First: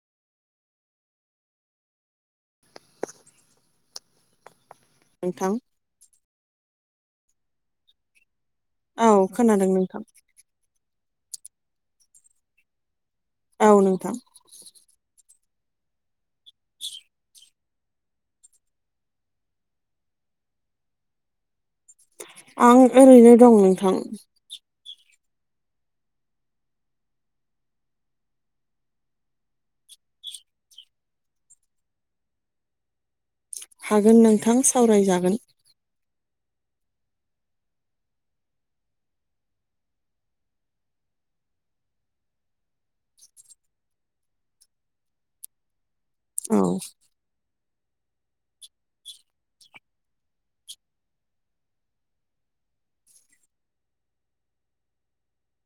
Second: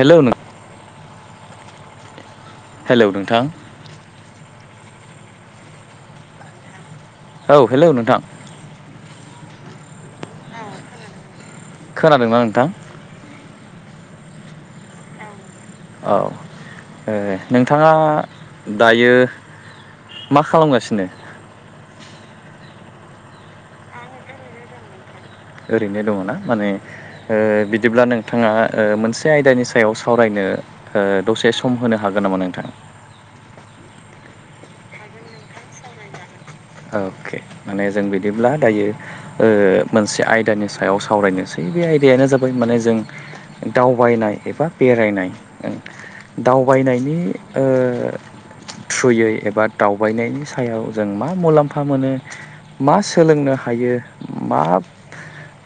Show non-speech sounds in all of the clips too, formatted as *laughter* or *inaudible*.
हेल' नोंथां हेलौ नोंथां नोंथां औ हेलौ नोंथां औ खोनादों नोंथां खोनादोंमोन नोंथां औ नोंथां औ ए नोंथाङा दायो मा खालामगासिनो आं ओरैनो दं नोंथां ओरैनो दङ ना माने ओ बिदिब्ला नोंथाङा मोनसे आयदानि सायाव सावरायनो ओ ओ दसे सम होनो हागोन नामा नोंथां? हागोन नोंथां सावराय जागोन अके माने जों बिदिब्ला दायो ओ मोनसे आयदानि सायाव सावरायनोसै बे आयदायानो जाबाय माने जों दावबायनाय एबा बेरायनाय औ दावबायनायनि ओ थ्रुयै एबा दावबायनायनि सायाव जों मा मा मुलामफा मोनो मा सोलोंनो हायो मा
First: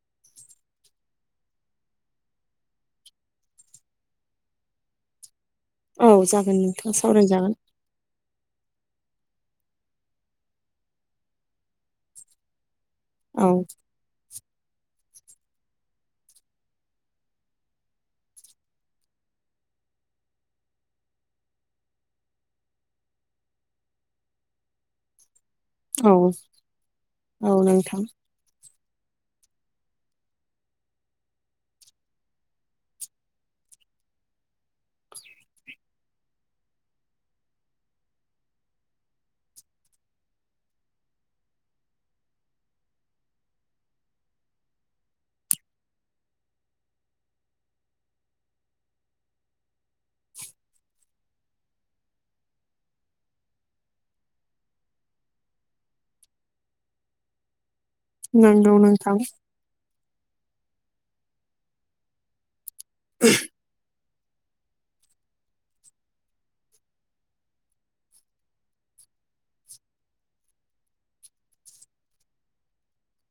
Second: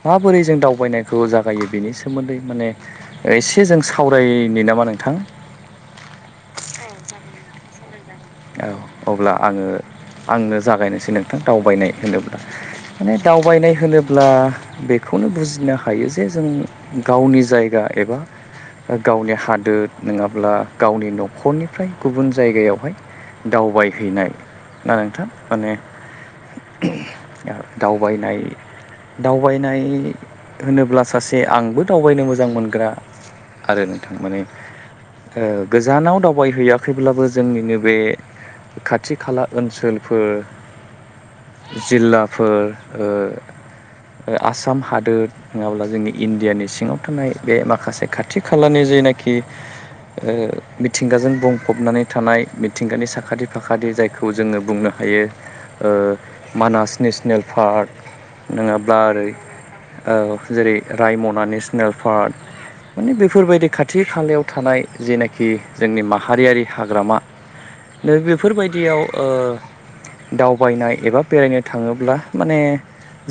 माबोरै जों दावबायनायखौ जागायो बेनि सोमोनदै माने एसे जों सावरायनो नामा नोंथां? औ जागोन नोंथां सावरायजागोन औ अब्ला आङो आंनो जागायनोसै नोंथां दावबायनाय होनोब्ला माने औ दावबायनाय होनोब्ला बेखौनो बुजिनो हायो जे जों गावनि जायगा एबा गावनि हादोर नङाब्ला गावनि न'खरनिफ्राय गुबुन जायगायावहाय दावबायहैनाय ना नोंथां माने औ औ नोंथां दावबायनाय दावबायनाय होनोब्ला सासे आंबो दावबायनो मोजां मोनग्रा आरो नोंथां माने ओ गोजानाव दावबायहैयाखैब्लाबो जोंनिनो बे खाथि खाला ओनसोलफोर जिललाफोर ओ आसाम हादोर नङाब्ला जोंनि इण्डियानि सिङाव थानाय बे माखासे खाथि खालानि जा जायनाखि ओ मिथिंगाजों बुंफबनानै थानाय मिथिंगानि साखाथि फाखाथि जायखौ जोङो बुंनो हायो ओ मानास नेसनेल पार्क नंगौ नङाब्ला नोंथां ओरै ओ एरै रायमना नेसनेल पार्क माने बेफोरबायदि खाथि थि खालायाव थानाय जेनाखि जोंनि माहारियारि हाग्रामा बेफोर बायदियाव ओ दावबायनाय एबा बेरायनो थाङोब्ला माने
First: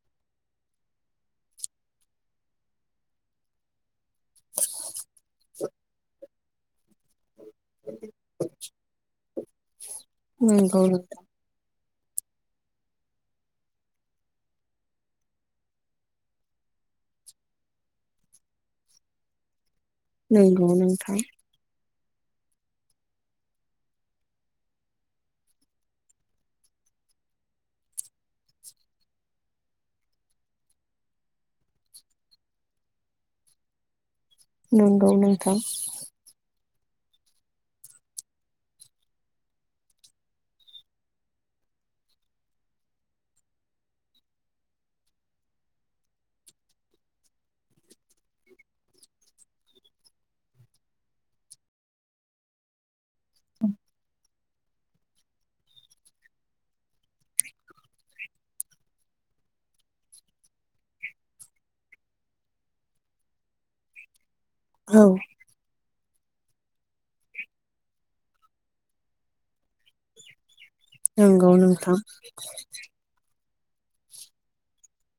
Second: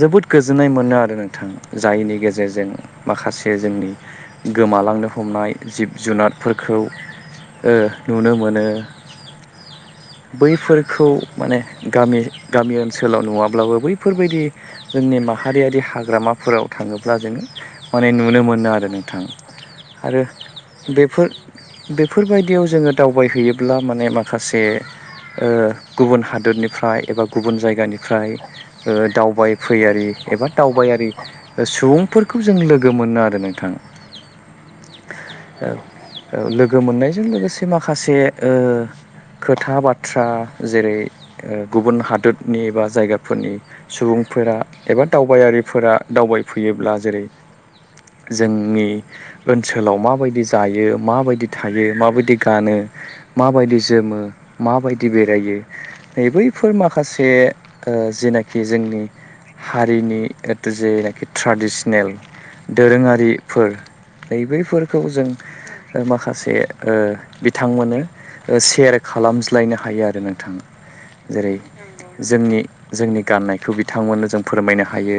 जोबोद गोजोननाय मोनो आरो नोंथां जायनि गेजेरजों माखासे जोंनि गोमा लांनो हमनाय जिब जुनारफोरखौ ओ नुनो मोनो नंगौ बैफोरखौ माने गामि गामि ओनसोलाव नङाब्लाबो बैफोरबायदि जोंनि माहारियारि हाग्रामाफोराव थ' थाङोब्ला जोङो माने नुनो मोनो आरो नोंथां आरो नंगौ नोंथां बेफोर बेफोरबायदियाव जोङो दावबायहैयोब्ला ब्ला माने माखासे ओ गुबुन हादोरनिफ्राय एबा गुबुन जायगानिफ्राय ओ दावबायफैयारि एबा दावबायारि सुबुंफोरखौ जों लोगो मोनो आरो नोंथां नंगौ नोंथां गो मोननायजों लोगोसे माखासे ओ खोथा बाथ्रा जेरै गुबुन हादोरनि बा जायगाफोरनि सुबुं फोरा एबा दावबायारिफोरा दावबाय फैयोब्ला जेरै जोंनि ओनसोलाव माबायदि जायो माबायदि थायो माबायदि गानो माबायदि जोमो माबायदि बेरायो नै बैफोर माखासे ओ जेनाखि जोंनि हारिनि जेनाखि ट्रेडिसनेल दोरोङारिफोर नै बैफोरखौ औ जों माखासे ओ बिथांमोनो सेयार खालामज्लायनो हायो आरो नोंथाङा नंगौ जेरै नोंथां जोंनि जोंनि गाननाय बे खौ बिथांमोननो जों फोरमायनो हायो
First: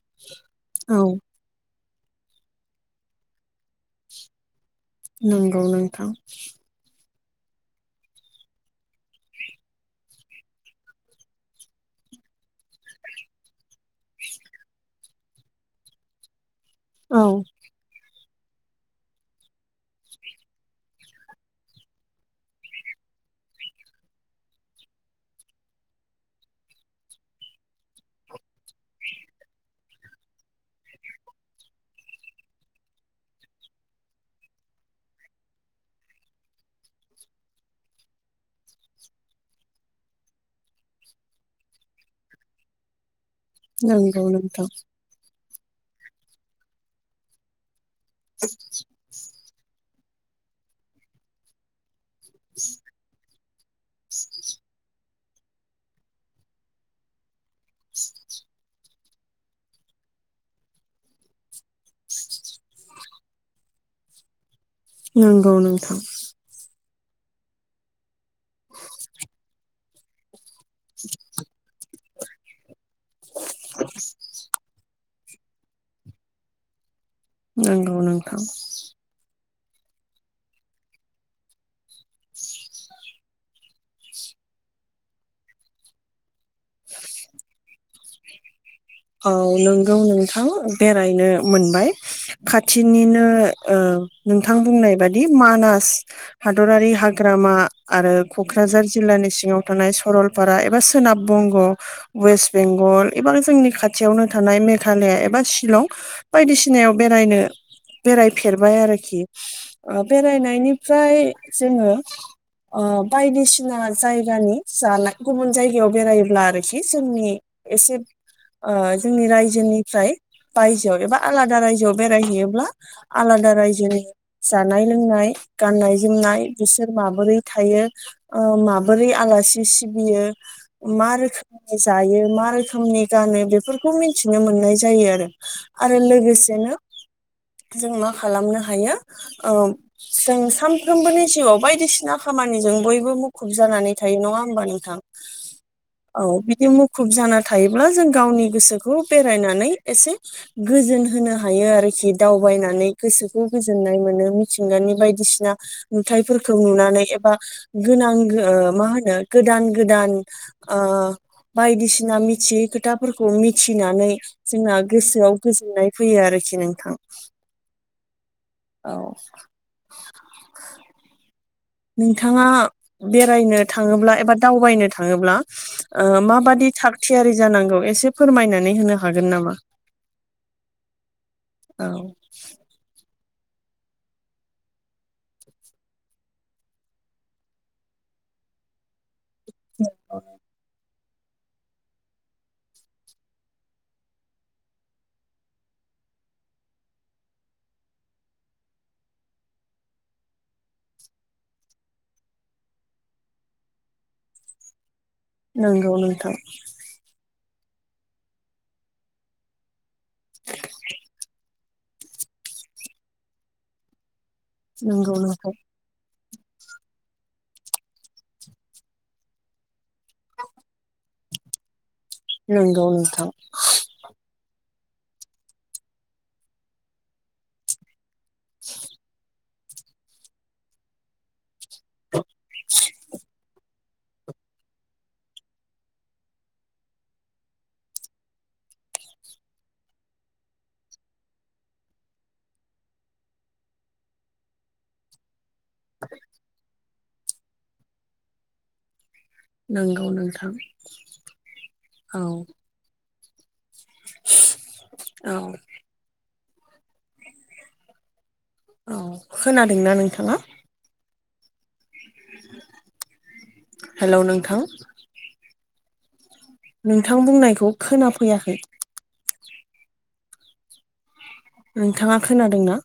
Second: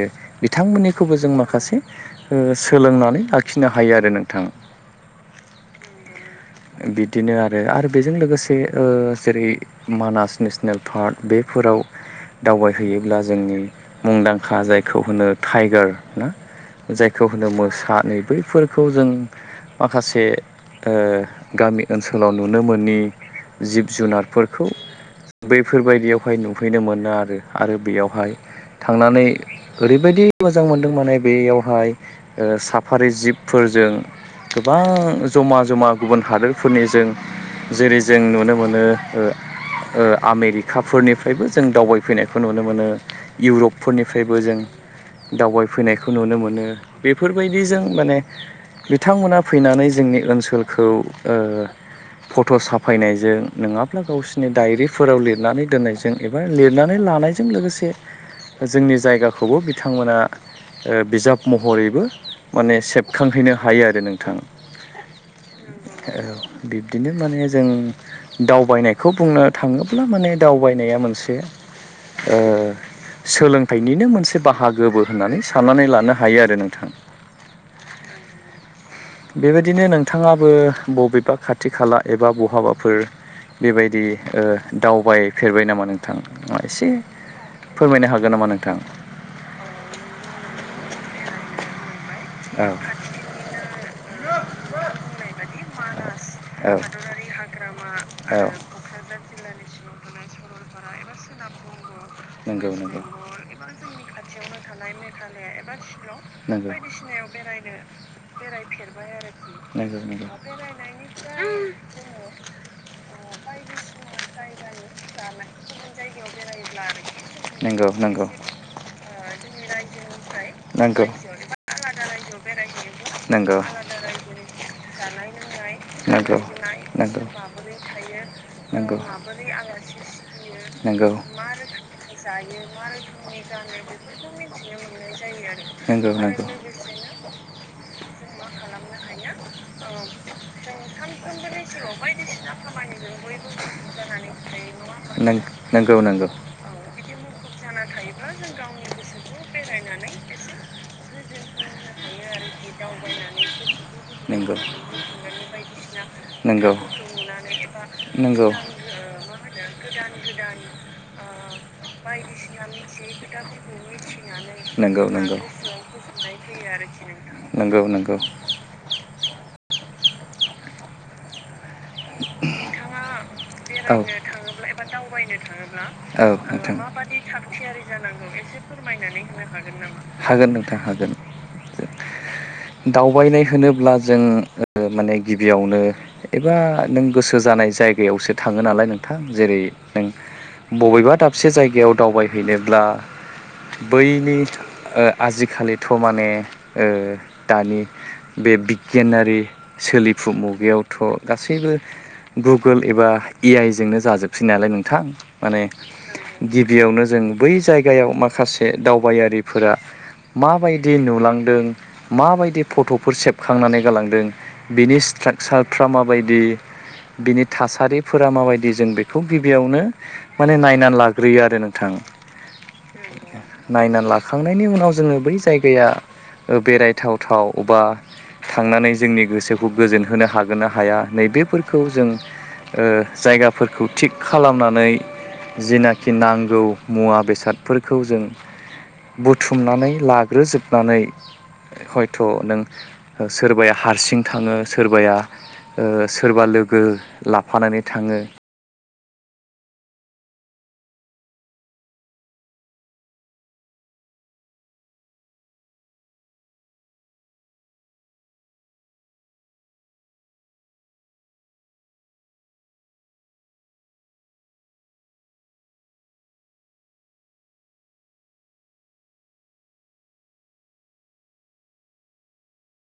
औ बिथांमोननिखौबो जों माखासे ओ सोलोंनानै आखिनो हायो आरो नोंथां नंगौ नोंथां बिदिनो आरो आरो बेजों लोगोसे ओ जेरै मानास नेसनेल पार्क बेफोराव दावबायहैयोब्ला जोंनि मुंदांखा जायखौ होनो टाइगार ना औ जायखौ होनो मोसा नै बै फोरफोरखौ जों माखासे ओ गामि ओनसोलाव नु नो मोननि जिब जुनारफोरखौ बैफोर बायदियावहाय नुफैनो मोनो आरो आरो बेयावहाय थांनानै ओरैबायदि मोजां मोनदों माने बेयावहाय ओ साफारि जिबफोर जों गोबां जमा जमा गुबुन हादोरफोरनि जों जेरै जों नुनो मोनो ओ ओ आमेरिकाफोरनिफ्रायबो जों दावबायफैनायखौ नुनो मोनो नंगौ इउरपफोरनिफ्रायबो जों नोंथां दावबाय फैनायखौ नुनो मोनो बेफोरबायदिजों माने बिथांमोना फैनानै जोंनि ओनसोलखौ ओ फट' साफायनायजों नङाब्ला गावसोरनि दायरि फोराव लिरनानै दोननायजों एबा लिरनानै लानायजों लोगोसे जोंनि जायगाखौबो बिथांमोना ओ बिजाब महरैबो माने सेबखांहैनो हायो आरो नोंथां नंगौ नोंथां औ बिब्दिनो माने जों दावबायनायखौ बुंनो थाङोब्ला माने दावबायनाया मोनसे ओ सोलोंथाइनिनो मोनसे बाहागोबो होननानै साननानै लानो हायो आरो नोंथां नंगौ नोंथां बेबायदिनो नोंथाङाबो बबेबा खाथि खाला एबा बहाबाफोर बेबायदि ओ दावबाय फेरबाय नामा नोंथां एसे फोरमायनो हागोन नामा नों औ नोंगौ नोंथां बेरायनो मोनबाय भुटान खाथिनिनो ओ नोंथां बुंनाय बादि मानास हादरारि हाग्रामा आरो क'क्राझार जिल्लानि सिङाव थानाय सरल फारा एबा सोनाब बंग' वेस्ट बेंगल एबा जोंनि खाथि यावनो थानाय मेघालया एबा शिलं बायदिसिनायाव बेरायनो बेरायफेरबाय आरोखि आरोखि बेरायनायनिफ्राय जोङो ओ बायदिसिना जायगानि जानाय गुबुन जायगायाव बेरायोब्ला आरोखि जों नंगौ नंगौ ओ जोंनि रायजोनिफ्राय बायजोआव नंगौ एबा आलादा रायजोआव बेरायहैयोब्ला आलादा नंगौ रायजोनि जानाय लोंनाय गाननाय नंगौ जोमनाय बिसोर नंगौ माबोरै थायो ओ नंगौ माबोरै आलासि सिबियो ओ मा रोखोमै जा यो मा रोखोमनि गानो बेफोरखौ मिथिनो मोननाय जायो आरो आरो लोगोसेनो बिनो जों मा खालामनो हायो ओ जों सानफ्रोमबोनि जिउआव बायदिसिना खामानि जों बयबो मुखुब जानानै थायो नङा होमबा नोंथां नङा होमबा औ नोंथां नंगौ बिदि मुखुब जाना थायो गोसोखौ बेरायनानै एसे गोजोन होनो हायो आरोखि दावबायनानै गोसोखौ गोजोननाय मोनो मिथिंगानि बायदिसिना नुथायफोरखौ नुनानै ए बा गोनां गोदान ओ गो मा होनो गोदान गोदान बायदिसिना मिथियै खोथाफोरखौ मिथिनानै जोंना नंगौ गोसोआव नंगौ गोजोननाय फैयो आरोखि नोंथां नोंथां नंगौ नंगौ औ *inaudible* नोंथाङा बेरायनो औ थाङोब्ला एबा दावबायनो थाङोब्ला माबादि थाग थियारि जानांगौ एसे फोरमायनानै होनो हागोन नामा हागोन नोंथां हागोन औ दावबायनाय होनोब्ला जों माने गिबियावनो एबा नों गोसो जानाय जायगायावसो थाङो नालाय नोंथां जेरै नों बबेबा दाबसे जायगायाव दावबायहैनोब्ला बैनि आजिखालिथ' माने दानि बे बिगियानारि सोलिफु मुगायावथ' गासैबो गुगोल एबा ए आइ जोंनो जाजोबसै नालाय नोंथां माने नंगौ नोंथां गिबियावनो जों बै जायगायाव माखासे दावबायारिफोरा माबायदि नुलांदों माबायदि फट'फोर सेबखांनानै गालांदों बिनि नंगौ नोंथां स्ट्राकचारफ्रा माबायदि *inaudible* बिनि थासारिफोरा माबायदि जों बेखौ गिबियावनो माने नायनानै लाग्रोयो आरो नों नंगौ नोंथां नायनानै लाखांनायनि उनाव जोङो बै जायगाया बेरायथाव थाव बा थांनानै जोंनि गोसो खौ गोजोन होनो हागोन ना हाया नैबेफोरखौ जों जायगा खौ थिग खालामनानै जिनाखि नांगौ मुवा बेसादफोरखौ जों बुथुमनानै लाग्रोजोबनानै हयथ' नों सोरबाया हारसिं थाङो सोरबाया सोरबा लोगो लाफानानै थाङो नंगौ नोंथां औ औ औ खोनादोंना नोंथाङा हेल' नोंथां नोंथां बुंनायखौ खोना फैयाखै नोंथाङा खोनादोंना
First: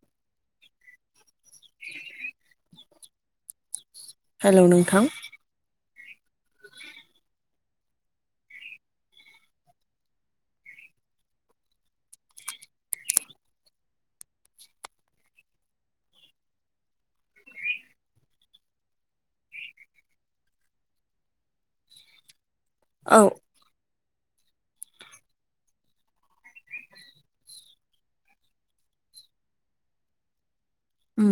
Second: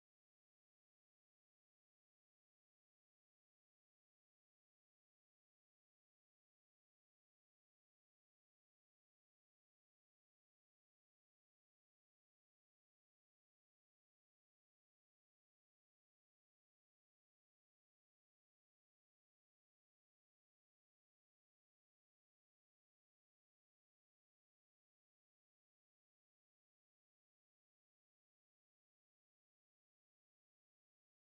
हेल' नोंथां औ उ